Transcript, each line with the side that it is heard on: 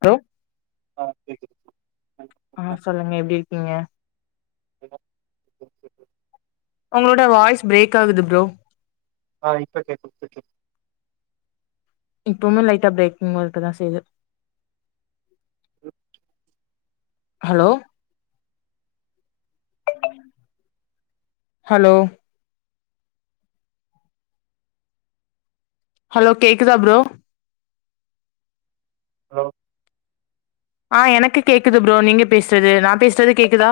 left: Bro
right: ஆ கேக்குது
left: அ சொல்லுங்க எப்டி இருக்கீங்க
right: [inaudible]
left: உங்ளோட வாய்ஸ் ப்ரேக் ஆகுது ப்ரோ
right: அ இப்ப கேக்கு இப்ப கேக்கு
left: இப்பவ்மே லைட்டா ப்ரேக்கிங் ஒர்க்கு தா செய்து ஹலோ ஹலோ ஹலோ கேக்குதா ப்ரோ
right: ஹலோ
left: ஆ எனக்கு கேக்குது ப்ரோ நீங்க பேசறது நா பேசறது கேக்குதா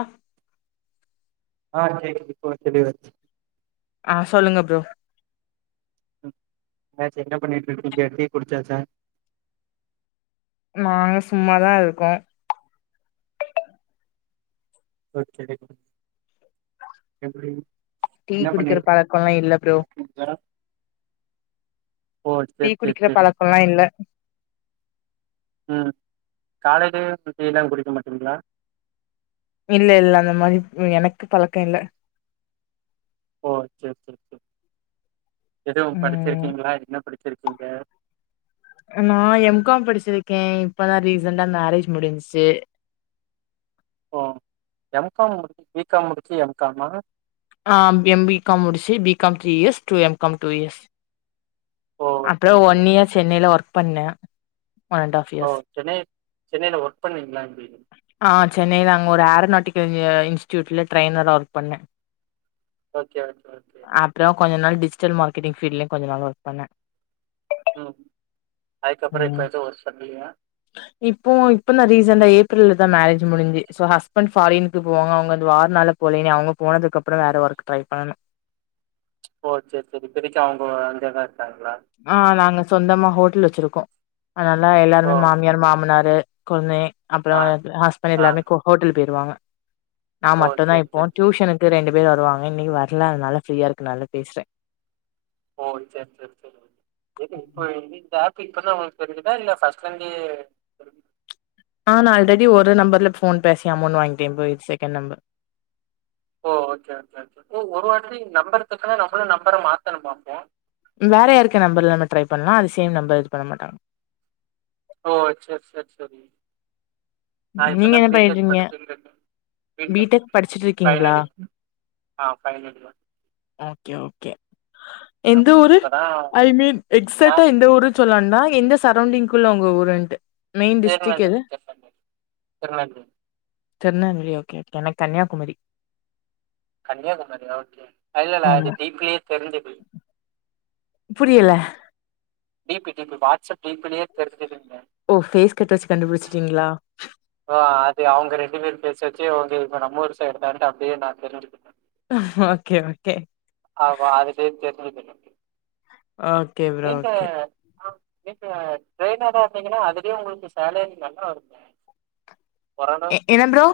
right: ஆ கேக்குது இப்போ தெளிவா
left: அ சொல்லுங்க ப்ரோ
right: ம் என்னாச்சு என்ன பண்ணிட்டுருக்கீங்க டீ குடுச்சாசா
left: நாங்க சும்மாதா இருக்கோ
right: ஓகே நன்றி
left: டீ
right: என்ன
left: குடிக்கிற
right: பண்ணிட்ரு
left: பழக்கோல்லா இல்ல ப்ரோ
right: [unintelligible] ஓ
left: டீ
right: சேரி சேரி
left: குடிக்கிற
right: சேரி
left: பழக்கோல்லா இல்ல
right: ம் காலைல டீயெல்லா குடிக்க மாட்டீங்ளா
left: இல்ல இல்ல அந்த மாரி எனக்கு பழக்கோ இல்ல
right: ஓ சேரி சேரி சேரி எதுவும்
left: ம்
right: படிச்சிருக்கீங்ளா என்ன படிச்சிருக்கீங்க
left: நா எம் காம் படிச்சிருக்கேன் இப்பதா ரீசன்டா மேரேஜ் முடிஞ்ச்சு
right: ஓ எம் காம் முடிச் பி காம் முடிச்சு எம் காமா
left: ஆ எம் பீ காம் முடிச்சு B com three years two M com two years
right: ஓ okay
left: after
right: okay
left: one year சென்னைல ஒர்க் பண்ண
right: ஓ சென்னை சென்னைல ஒர்க் பண்ணுனீங்ளா எப்டி
left: ஆ சென்னைல அங்க ஒரு ஏரோநாட்டிக்கல் இன்ஜி இன்ஸ்டியூட்ல ட்ரெய்னரா ஒர்க் பண்ண
right: ஓகே ஓகே ஓகே
left: அப்றோ கொஞ்ச நாள் டிஜிட்டல் மார்கெட்டிங் ஃபீல்ட்லயு கொஞ்ச நாள் ஒர்க் பண்ண
right: ம் அதுக்கப்றோ
left: ம்
right: இப்ப எது ஒர்க் பண்லியா
left: இப்போ இப்பந்தா ரீசெண்டா ஏப்ரல்லதா மேரேஜ் முடிஞ்சு ஸோ ஹஸ்பண்ட் ஃபாரினுக்கு போவாங்க அவுங்க இந்த வார்னால போல இனி அவுங்க போனதக்கப்றோ வேற ஒர்க் ட்ரை பண்ணணு
right: ஓ சேரி சேரி இப்பதைக்கு அவுங்கோ அ அங்கதா இருக்காங்ளா
left: அ நாங்க சொந்தமா ஹோட்டல் வெச்சுருக்கோ அதனால
right: ஓ!
left: எல்லாருமே மாமியார் மாமனாரு கொழுந்தே அப்றோ
right: ஆ,
left: அ ஹஸ்பண்ட்
right: ஆ.
left: எல்லாருமே ஹோ ஹோட்டல் போயிருவாங்க நா
right: ஓ!
left: மட்டுந்தா
right: சரி,
left: இப்போ
right: சரி, சரி.
left: ட்யூசனுக்கு ரெண்டு பேர் வருவாங்க இன்னைக்கு வர்ல அதனால ஃப்ரீயா இருக்கனால பேசற
right: ஓ சரி சரி சரி [unintelligible] இப்போ [unintelligible] இப்ப இப்பதா உங்களுக்கு தெரிஞ்சுதா இல்ல ஃபர்ஸ்ட்லிந்தே தெரு
left: ஆ நா அல்ரெடி ஒரு நம்பர்ல ஃபோன் பேசி அமௌண்ட் வாங்டே இப்ப இது செகண்ட் நம்பர்
right: ஓ ஓகே ஓகே ஓகே ஓ ஒருவாட்டி நம்பருதக்கா நம்பளே நம்பர மாத்தணுமா அப்போ
left: வேற யாருக்கா நம்பர்ல நம்ம ட்ரை பண்லா அது சேம் நம்பர் இது பண்ண மாட்டாங்க
right: ஓ சேர் சேர் சேரி நா
left: நீங்க
right: இப்பதா
left: என்ன
right: பி டெக்
left: பண்ணிட்ருக்கீங்க
right: படிச்சின்டுருக்கேன் பி டெக் ஃபைனல் இயர் ஆ ஃபைனல் இயர்
left: ஓகே ஓகே எந்த
right: ஆமா.
left: ஊரு
right: இப்பதான்
left: ஐ மீண் எக்சாட்டா
right: நான்
left: எந்த ஊரு சொல்லான்டா எந்த சரௌண்டிங்குள்ள உங்க ஊருன்ட்டு மெயின் டிஸ்ட்ரிக்
right: திருநெல்வேலி கிட்ட திருநெல்வேலி
left: திருநெவேலி ஓகே எனக்கு கன்யாகுமரி
right: கன்யாகுமரியா ஓகே இல்லல்ல
left: ஆமா
right: அது டி பிலயே தெரிஞ்சுது
left: புரில
right: D P D P WhatsApp clean பண்ணியே தெரிஞ்சுதுன
left: ஓ ஃபேஸ் கட் வச்சு கண்டுபிச்சிங்‌லா
right: ஆ அது அவங்க ரெண்டு பேர் ஃபேஸ் வச்சு அவங்க இப்ப நம்ம ஊர் சைடு தான்ட்டு தம்பியு நானு தெரிஞ்சுக்கிட்டே
left: ஓகே ஓகே
right: ஆமா அது [unintelligible]
left: ஓகே ப்ரோ
right: நீங்க
left: ஓகே
right: ஆ நீங்க ட்ரெயினரா வந்தீங்கன்னா அதுலயு உங்களுக்கு சேலரி நல்லா இருக்குமே
left: எ என்ன ப்ரோ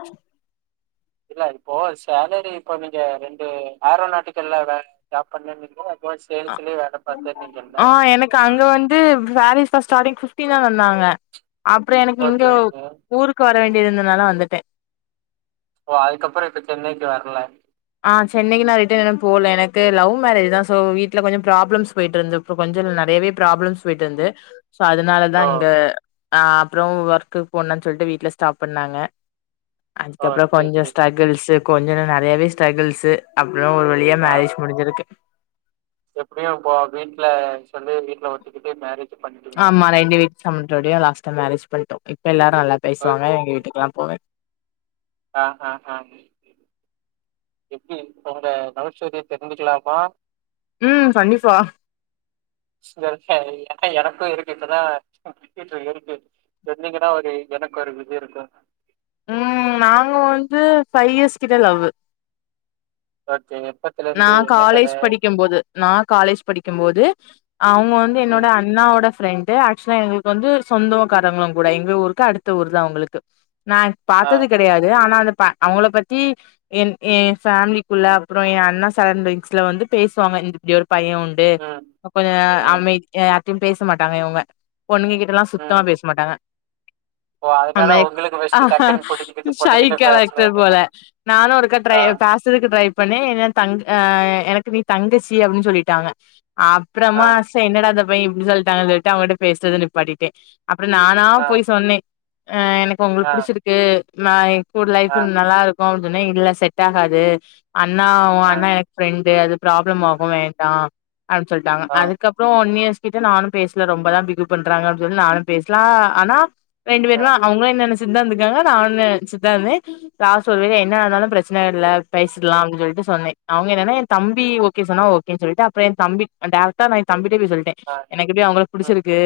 right: இல்ல இப்போ சேலரி இப்போ நீங்க ரெண்டு ஏரோநாட்டிக்கல்ல ஜாப் பண்ணனிங்க ப்போ
left: ஆ
right: சேல்ஸ்லே வேலை பாத்தன்னீங்லா
left: ஆ எனக்கு அங்க வந்து ஃபாரிஸ் ஃபஸ்ட் ஸ்டாடிங் பிப்டி தா தந்தாங்க அப்றோ எனக்கு இங்க
right: ஓகே ஓகே.
left: ஊருக்கு வர வேண்டியது இருந்ததுனால வந்துட்டே
right: ஓ அதுக்கப்றோ இப்ப சென்னைக்கு வரல
left: ஆ சென்னைக்கு நான் ரிட்டன் இன்னு போல எனக்கு லவ் மேரேஜ் தா சோ வீட்ல கொஞ்ச ப்ராப்ளம்ஸ் போயிட்டுருந் அப்றோ கொஞ்ச இல்ல நெறையாவே ப்ராப்ளம்ஸ் போயிட்டுயிருந்து சோ அதனாலதா
right: ஓ!
left: இங்க ஆ அப்றோ ஒர்க்கக்கு போனான்னு சொல்லிட்டு வீட்ல ஸ்டாப் பண்ணாங்க
right: ஓ
left: அதுக்கப்றோ
right: சேரி
left: கொஞ்ச
right: சேரி சேரி
left: ஸ்ட்ரகள்ஸ்சு கொஞ்ச இல்ல நிறையாவே ஸ்ட்ரகள்ஸ்சு அப்றோ ஒரு வ ழியா
right: ஆ
left: மேரேஜ் முடிஞ்சிருக்கு
right: எப்டியு இப்ப வீட்ல சொல்லி வீட்ல ஒத்துகிட்டு மேரேஜ் பண்ணிட்டீங்க
left: ஆமா ரெண்டு வீட்டு சம்மண்டோடையு லாஸ்டா மேரேஜ் பன்ட்டோ இப்ப எல்லாரு நல்லா
right: ஓகே
left: பேசுவாங்க எங்க
right: ஓகே
left: வீட்டுக்குல்லா போவே
right: ஆ ஆ ஆ எப்டி உங்க லவ் ஸ்டோரிய தெரிஞ்சுக்கலாமா
left: ம் கண்டிப்பா
right: சரி ஏன்னா எனக்கு இருக்கு இப்பதா ட்டு ஏறிட்டு இருக்கு சொன்னீங்ன்னா ஒரு எனக்கு ஒரு இது இருக்கு
left: ம் நாங்க வந்து ஃபைவ் இயர்ஸ் கிட்ட லவு
right: ஓகே எப்ப
left: நா காலேஜ் படிக்கு போது நா காலேஜ் படிக்கு போது அவங்க வந்து என்னோட
right: ம்
left: அன் ண்ணாவோட ஃப்ரெண்டு ஆக்சுவலா எங்களுக்கு வந்து சொந்த காரங்களு கூட எங்க ஊருக்கு அடுத்த ஊர் தா அவங்களுக்கு ந
right: ஆ
left: பாத்தது கிடையாது ஆனா அந்த ப அவங்கள பத்தி என் ஏ ஃபேமிலிக்குள்ள அப்றோ ஏ அண்ணா சரவுண்டிங்ஸ்ல வந்து பேசுவாங்க இந்த இப்டி ஒரு பைய உண்டு
right: ம்
left: கொஞ்ச
right: ம்
left: அமைதி யார்டயும் பேச மாட்டாங்க இவங்க பொண்ணுங்க கிட்ட எல்லா சுத்தமா
right: ம்
left: பேச மாட்டாங்க
right: ஓ அதனால
left: மேக்
right: உங்களுக்கு பெஸ்ட்டு டக்குன்னு புடிச்சுக்கிட்டு
left: சை
right: பொண்ணுகிட்ட
left: கேரக்டர் போல
right: பேசணும்னு
left: நானு ஒருக ட்ரை
right: ஆ
left: பாஸ் சறதுக்கு ட்ரை பண்ணே ஏ தங் ஆ ஆ எனக்கு நீ தங்கச்சி அப்டின்னு சொல்லிட்டாங்க அப்
right: ஆ
left: றோமா சே என்னடா இந்த பைய இப்டி சொல்லிட்டாங்களே சொல்லிட்டு அவங்கிட்ட பேசுறது நிப்பாட்டிடே அப்றோ நானா
right: ஆ
left: போய் சொன்னே ஆ எனக்கு உங்கள
right: ஆ
left: புடிச்சிருக்கு நா ஏ கூட லைஃப்
right: ஆ
left: நல்லா இருக் கு சொன்னே இல்ல செட் ஆகாது அண்ணா ஒ
right: ஆ
left: அண்ணா எனக் ப்ரெண்டு அது ப்ராப்ளம் ஆகு வேண்டா அப்டின்னு சொல்லிட்டாங்க
right: ஆ
left: அதுக்கப் றோ ஒன் இயர்ஸ் கிட்ட நானு பேசல ரொம்பதா பிகு பண்றாங்க சொல்லி நானு பேசல ஆனா ரெண்டு
right: ஆ
left: பேருமா அவங்களு என்ன நினச்சுதாயிருந்துருக்காங்க நானு நினச்சுதா இருந்தே லாஸ்ட் ஒருவேல என்ன ஆனாலு பிரச்சன இல்ல பேசிக்லா அப்டின்னு சொல்ட்டு சொன்னே அவங்க என்னான ஏ தம்பி ஓகே சொன்னா ஓகே சொல்லிட்டுஅப்றோ ஏ தம்பி டைரக்டா நா ஏ தம்பிட்டே போய் சொல்ட்டே
right: ஆ
left: எனக்கு எப்டி அவங்கள
right: ம் ம்
left: புடிச்சிருக்கு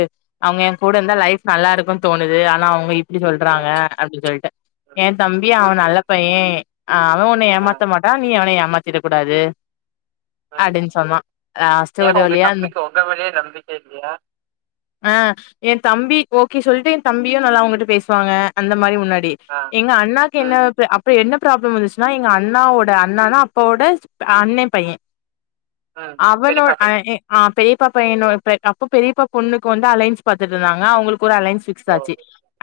left: அவங்க ஏ கூட இருந்தா
right: ம்
left: லைஃப் நல்லா இருக்கு தோணுது ஆனா அவங்க இப் டி சொல்றாங்க அப்டி சொல்ட்டு
right: ம்
left: ஏ தம்பி அவ
right: ஓகே
left: நல்ல
right: ஓகே
left: பைய
right: ஓகே
left: அவ ஒண்ண
right: ஆ
left: ஏமாத்த மாட் டா நீ அவன ஏமாத்திட கூடாது
right: ம்
left: அப்டினு சொன்னா லாஸ்டு
right: ஏன்
left: ஒரு
right: உங்க
left: வழியா அந்
right: தம்பிக்கு உங்க மேலயே நம்பிக்கை இல்லையா?
left: ஆ என் தம்பிக் ஓகே சொல்ட்டு எ தம்பியு நல்லா அவ்ங்கட்ட பேசுவாங்க அந்தமாரி முன்னாடி
right: ஆ
left: எங்க அண்ணாக்கு என்ன
right: ம்
left: ப்ப அப்ப என்ன ப்ராப்ளம் வந்துச்சுன்னா எங்க அண்ணாவோட அண்ணான போட அண்ணே பையே
right: ம் பெரியப்பா
left: அவனோட் அவ
right: பையன்
left: இ ஆ பெரியப்பா பையனோ பல அ அப்ப பெரிப்பா பொண்ணுக்கு வந்து அலைய்ன்ஸ் பாத்துட்டு இருந்தாங்க அவுங்களுக்கு ஒரு அலைய்ன்ஸ் ஃபி
right: ஓ
left: க்ஸாச்சி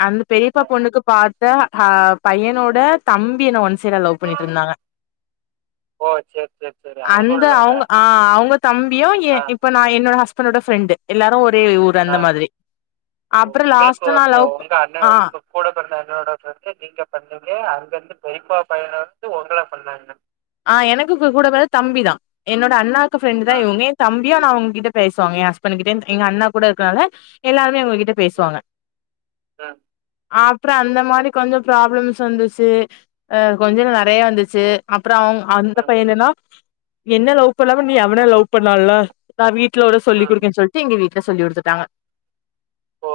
left: அந்த பெரியப்பா
right: ஆ
left: பொண்ணுக்கு பாத்த அ பையனோட தம்பி என்ன ஒன் சைடா லவ் பண்ணிட்டு இருந்தாங்க
right: ஓ சேர் சேர்
left: அந்த அவுங்க ஆ அவுங்க தம்பியு ஏ
right: ஆ
left: இப்ப நா என்னோட ஹஸ்பண்டோட ஃப்ரெண்டு எல்லாரு ஒரே ஊ ரு
right: ஆ
left: அந்த மாதிரி
right: ஓ
left: அப்பற
right: உங்களுக்கு
left: லாஸ்டா நா
right: வந்து
left: லவ்
right: உங்க
left: பண்
right: அண்ண
left: ஆ
right: உங்க கூட பிறந்த அண்ணோட ஃப்ரெண்ட நீங்க பண்ணீங்க அங்கருந்து பெரிப்பா பையன வந்து உங்கள பண்ணாங்க
left: ஆ எனக்கு கூ கூட பொறந்த தம்பி தா என்னோட அண்ணாக்கு ஃப்ரெண்டுதா
right: ஆ
left: இவங்க தம்பியா நா அவுங்கிட்ட பேசுவாங்க எ ஹஸ்பணுகிட்டேந்து எங்க அண்ணா கூட இருக்கனால எல்லாமே அவுங்ககிட்ட
right: ம்
left: பேசுவாங்க
right: ம்
left: அப்றோ அந்த மாரி கொஞ்சோ ப்ராப்ளம்ஸ் வந்துச்சு அ கொஞ்ச இல்ல நெறய வந்துச்சு அப் அப்ற அவ்ங் அந்த
right: ம்
left: பைய என்னன்னா என்ன லவ் பண்ணாம நீ அவன லவ் பண்ணால நா வீட்ல ஒரு சொல்லி
right: ம்
left: குடுக்கேன் சொல்ட்டு எங்க வீட்ல சொல்லி குடுத்துட்டாங்க
right: ஓ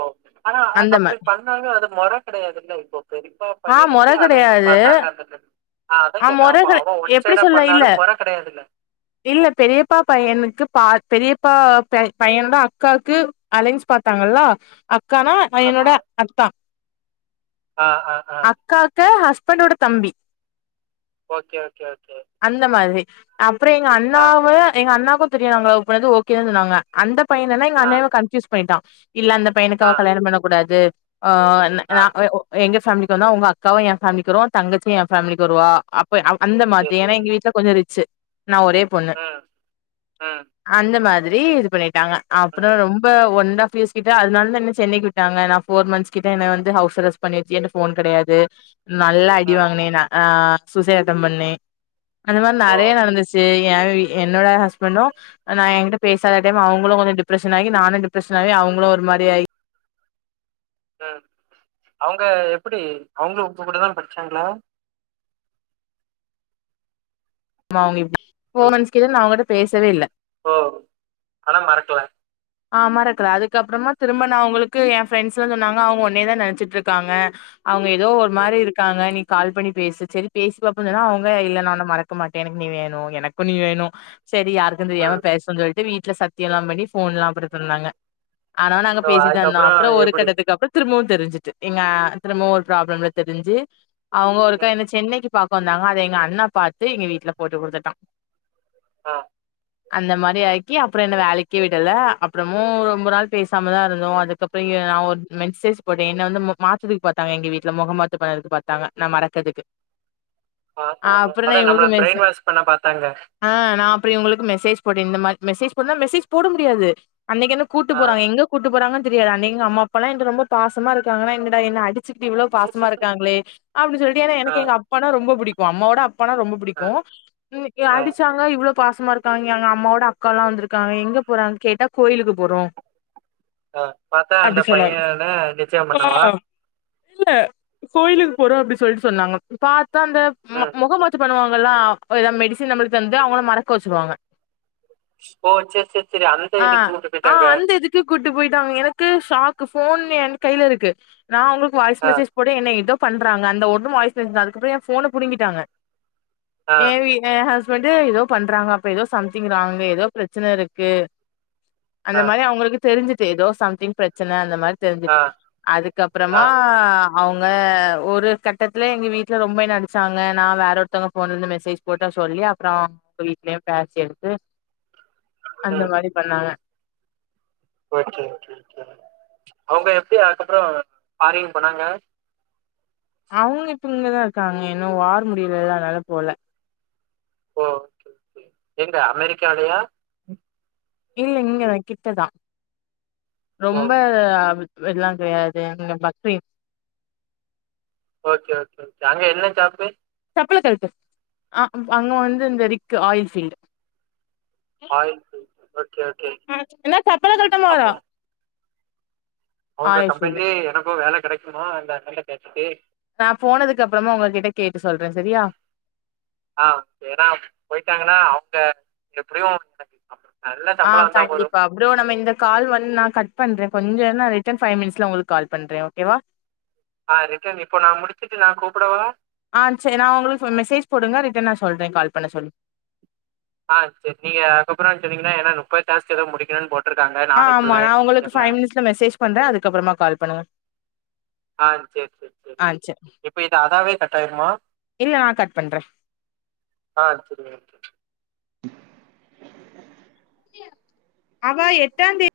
right: ஆனா
left: அந்த மா
right: அப்பிடி பண்ணாலு அது மொற கெடையாதில்ல இப்போ பெரிப்பா
left: ஆ மொற
right: பையனுக்கு அலைன்ஸ்
left: கெடையாது
right: பாத்தாங்கன்ருத்துக் அதாங் கேட்டே அப்ப அவ உன்
left: இப்பிடி சொல்ல இல்ல இல்ல பெரியப்பா பையனுக்கு பாத் பெரியப்பா பே பையனந்தா அக்காவுக்கு அலைன்ஸ் பாத்தாங்களா அக்கானா பையனோட
right: ஆமா.
left: அத்தா
right: ஆ, ஆ, ஆ.
left: அக்காக்கு ஹஸ்பண்டோட தம்பி
right: ஓகே ஓகே ஓகே
left: அந்த மாதிரி அப்ற எங்க
right: ஆ,
left: அண்ணாவு எங்க அண்ணாக்கு தெரியு நாங்க லவ் பண்ணது ஓகேதா சொன்னாங்க அந்த பைய என்னனா
right: ஆ,
left: எங்கண்ணாவ கன்ஃப்யூஸ் பண்ணிட்டா இல்ல அந்த பையனுக்கு
right: ஆ,
left: அவ கல்யாணம் பண்ணக் கூடாது ஆ அண்
right: ஆ.
left: நா எ உ எங்க ஃபேமிலிக்கு வந்தா உங்க அக்காவு எ ஃபேமிலிக்கு வருவா உ தங்கச்சி எ ஃபேமிலிக்கு வருவா அப்ப அவ் அந்த
right: சரி,
left: மாத்ரி ஏனா எங்க வீட்ல கொஞ்சோ ரிச்சு நா ஒரே பொண்ணு
right: அ அ
left: அந்த மாதிரி இது பண்ணிட்டாங்க
right: ம்,
left: அப்பறோ ரொம்ப ஒன்னா ஃப்யூஸ் கிட்ட அதனால என்ன சென்னைக்கு விட்டாங்க நா ஃபோர் மந்த்ஸ் கிட்ட என்ன வந்து ஹவுஸ் அரஸ் பண்ணி வெச்சி என்ட ஃபோன் கெடையாது நல்லா அடி
right: ம்.
left: வாங்குனே ஆ சூசேட் அட்டன் பண்ணே அந்த மாரி
right: ஓ!
left: நெறய நடந்துச் து எ வீ என்னோட
right: அ,
left: ஹஸ்பண்டு நா எங்கிட்ட பேசாத டைம் அவேங்களு கொஞ்ச டிப்ரஷனாகி நானு டிப்ரஷனாயி அவுங்களு ஒரு மாரி ஆயி
right: ம் அவுங்க எப்படி அவுங்க உங்க கூடதா படிச்சாங்ளா
left: ஆமா அவுங்க இப்டி ஃபோர்
right: ம்.
left: மந்த்ஸ் கிட்ட நா அவுங்கட்ட பேசவே இல்ல
right: ஓ ஆனா மறக்கல
left: ஆ மறக்கல அதுக்கப்றமா திரும்ப நா அவுங்களுக்கு எ ஃப்ரெண்ட்ஸ்ல்லா சொன்னாங்க அவுங்க உன்னைவே நெனச்சிட்ருக்காங்க அவுங்க எதோ ஒரு
right: ம்,
left: மாரி இருக்காங்க நீ கால் பண்ணி பேசு செரி பேசி பாப்போனுதா அவுங்க இல்ல நா உன்ன மறக்க மாட்டே எனக்கு நீ வேணு எனக்கு நீ வேணு செரி யாருக்கு தெரியாம
right: ம்.
left: பேச சொல்ட்டு வீட்ல சத்தியெல்லாம் பண்ணி ஃபோன்ல்லா அப்பற பண்ணாங்க ஆனாலு நாங்க
right: ஓ!
left: பேசிட் தா இருந்தோ
right: அதுக்கப்புறம்
left: அப்றோ ஒரு
right: எப்படி?
left: கட்டத்துக்கப் திரும்பவு தெரிஞ்சுட்டு எங்க திரும்பவு ஒரு ப்ராப்ளம்ல தெரிஞ்சு அவுங்க ஒருக்கா
right: ம்.
left: என்ன சென்னைக்கு பாக்க வந்தாங்க அதைஎங்க அண்ணா பாத்துஎங்க வீட்ல போட்டு குடுத்துட்டா
right: ஆ
left: அந்த மாரி ஆக்கி அப்பற என்ன வேலைக்கே விடல அப்றமும் ரொம்ப நாள் பேசாமதான் இருந்தோம் அதுக்கப்றோ நா ஒரு மெசேன்ஜ் போட்டே என்ன வந்து மு மாத் இதுக்கு பாத்தாங்க எங்க வீட்ல முகமாத்து படம் எடுத்து பாத்தாங்க நா மறக்கறதக்கு
right: ஆ ஆ ஆ மேடம் நம்மள
left: மெஸ்
right: பிரைன் வாஷ் பண்ண பாத்தாங்க
left: ஆ நா அப்டி உங்களுக்கு மெசேஜ் போட்டே இந்தமாரி மெசேஜ் போடுன்னா மெசேஜ் போட முடியாது அன்னெகென்ன கூட்டு
right: ஆ.
left: போறாங்க எங்க கூட்டு போறாங்கன்னு தெரியாது அன்னிக்கு எங்க அம்மா அப்பாலா ரொம்ப பாசமா இருக்காங்கனா எங்கடா என்ன அடிச் சிட்டு இவ்ளோ பாசமா இருக்காங்களே அப்டி சொல்லிட்டு எனா
right: ஆ
left: எங்க அப்பானா ரொம்ப பிடிக்கோ அம்மோட அப்பானா ரொம்போ
right: ஆ
left: புடிக்கு இன்னிக்கு
right: ஆ
left: அடிச்சா என்னா இவ்ளோ பாசமா இருக்காய்ங்க அம்மாவோட அக்கா லா வந்திருக்காங்களே எங்க போற கேட்டா கோயிலுக்கு போறோ
right: ஆ பாத்தா
left: அப்டி
right: அந்த
left: சொன்னார்
right: பையன நிச்சயம்
left: ஆ
right: பண்ணவா?
left: இல்ல கோயிலுக்கு போறோ அப்டி சொல்லிட்டு சொன்னாங்க பாத் தா அந்த
right: ம்.
left: முகமாத்து பண்ணுவாங்கல்ல எதா மெடிசின்னு நம்மளுக்கு தந்து அவ்ங்கள மறக்க வச்சுர்வாங்க
right: ஓ செர் செரி செரி அததா இதுக்கு கூட்டு போயிட்டாங்க
left: தத்து கூட்டு போயிட்டாங்க எனக்கு ஷாக்கு போன் என் கையில இருக்கு நா அவ்ங்களுக்கு வாய்ஸ்
right: ஆ,
left: மெசேஜ் கூட என்ன ஏதோ பண்றாங்க அந்த ஒன்னு வாய்ஸ் மெசேஜ் அதுக்கப்புரோ ஏ போன புடிகிட்டாங்க
right: ஆ,
left: ஏவி ஏ ஹஸ்பண்டு ஏதோ பண்றாங்க அப்ப ஏதோ சம்திங் ராங் ஏதோ ப்ரச்சனருக்கு அந்த
right: ஆ,
left: மாரி அவ்ங்களுக்கு தெரிஞ்சுட்டு ஏதோ சம்திங் ப்ரச்சன அந்த மாரி
right: ஆ,
left: தெரிஞ்சுட்டு
right: ஆ,
left: அதுக்கப்பற‌மா அவ்ங்க ஒரு கட்டத்துல எங்க வீட்டுல ரொம்ப என்ன அடிச்சாங்க நா வேறோர் த்தவ்ங்க போன்ல இருந்து மெசேஜ் போட்டே சோ அதுலே சொல்லி அப்றோ வீட்லே பேசி எடுது அந்த மாரி பண்ணாங்க
right: அவுங்க எப்டி அதுக்கப்பறோ ஃபாரின் போனாங்களா
left: அவுகளு இப்ப இங்கதா இருக்காங்க இன்னு வார் முடியலல அதனால போல
right: ஓ ஓகே ஓகே எங்க அமெரிக்காலையா
left: இல்ல இங்க கிட்டதா
right: ஓ!
left: ரொம்ப வெல்லாங் கெடையாது இங் க பஹ்ரெய்ன்
right: ஓகே ஓகே ஓகே அங்கே என்ன ஜாபு
left: சப்பலக் கழட்டு ஆ அங்க வந்து இந்த ரிக்கு oil field
right: oil field. Okay, okay.
left: என்ன சட்டய கயடுங்கோ
right: அவுங்க
left: ஃபீல்டு
right: கம்பெனிலேயே எனக்கு வேல கெடக்குமா அந [unintelligible] கேட்டுட்டு
left: நா போனதுக்கு அப்பறமா அவுங்ககிட்ட கேட்டு சொல்றே செரியா
right: அ ஏனா போயிட்டாங்கன்னா அவுங்க எப்டியு
left: ஆ கண்டிப்பா ப்ரோ நம்ம இந்த கால் வந்து நா கட் பண்றே கொஞ்சோ நா ரிட்டன் ஃபை மினிட்ஸ்ல உங்களுக்கு கால் பண்றே ஓகேவா
right: அ ரிட்டன் இப்போ நா முடிச்சிட்டு நா கூப்டவா
left: ஆ செரி நா உங்களுக்கு ஒரு மெசேஜ் போடுங்க ரிட்டன் நா சொல்றே கால் பண்ண சொல்லி
right: ஆ செரி நீங்க அதுப்றோ‌ சொன்னீங்கன்னா ஏன்னா முப்பது டாஸ்க் ஏதோ முடிகணு போட் குடுத்துருக்காங்க
left: ஆ ஆமா
right: நாளைக்குள்ளே
left: உங்களுக்கு
right: தெர்ல
left: ஃபைவ் நா மினிட்ஸ்ல மெசேஜ் பண்றே அதுக்கப்பறமா கால் பண்ணுங்க
right: ஆ செர் செரி செரி
left: ஆ சரி
right: இப்ப அதாவே கட்டாயிடுமா
left: இல்ல நா கட் பண்றே
right: ஆ சரியாயிருச்சு
left: அவ எட்டாந் தேதி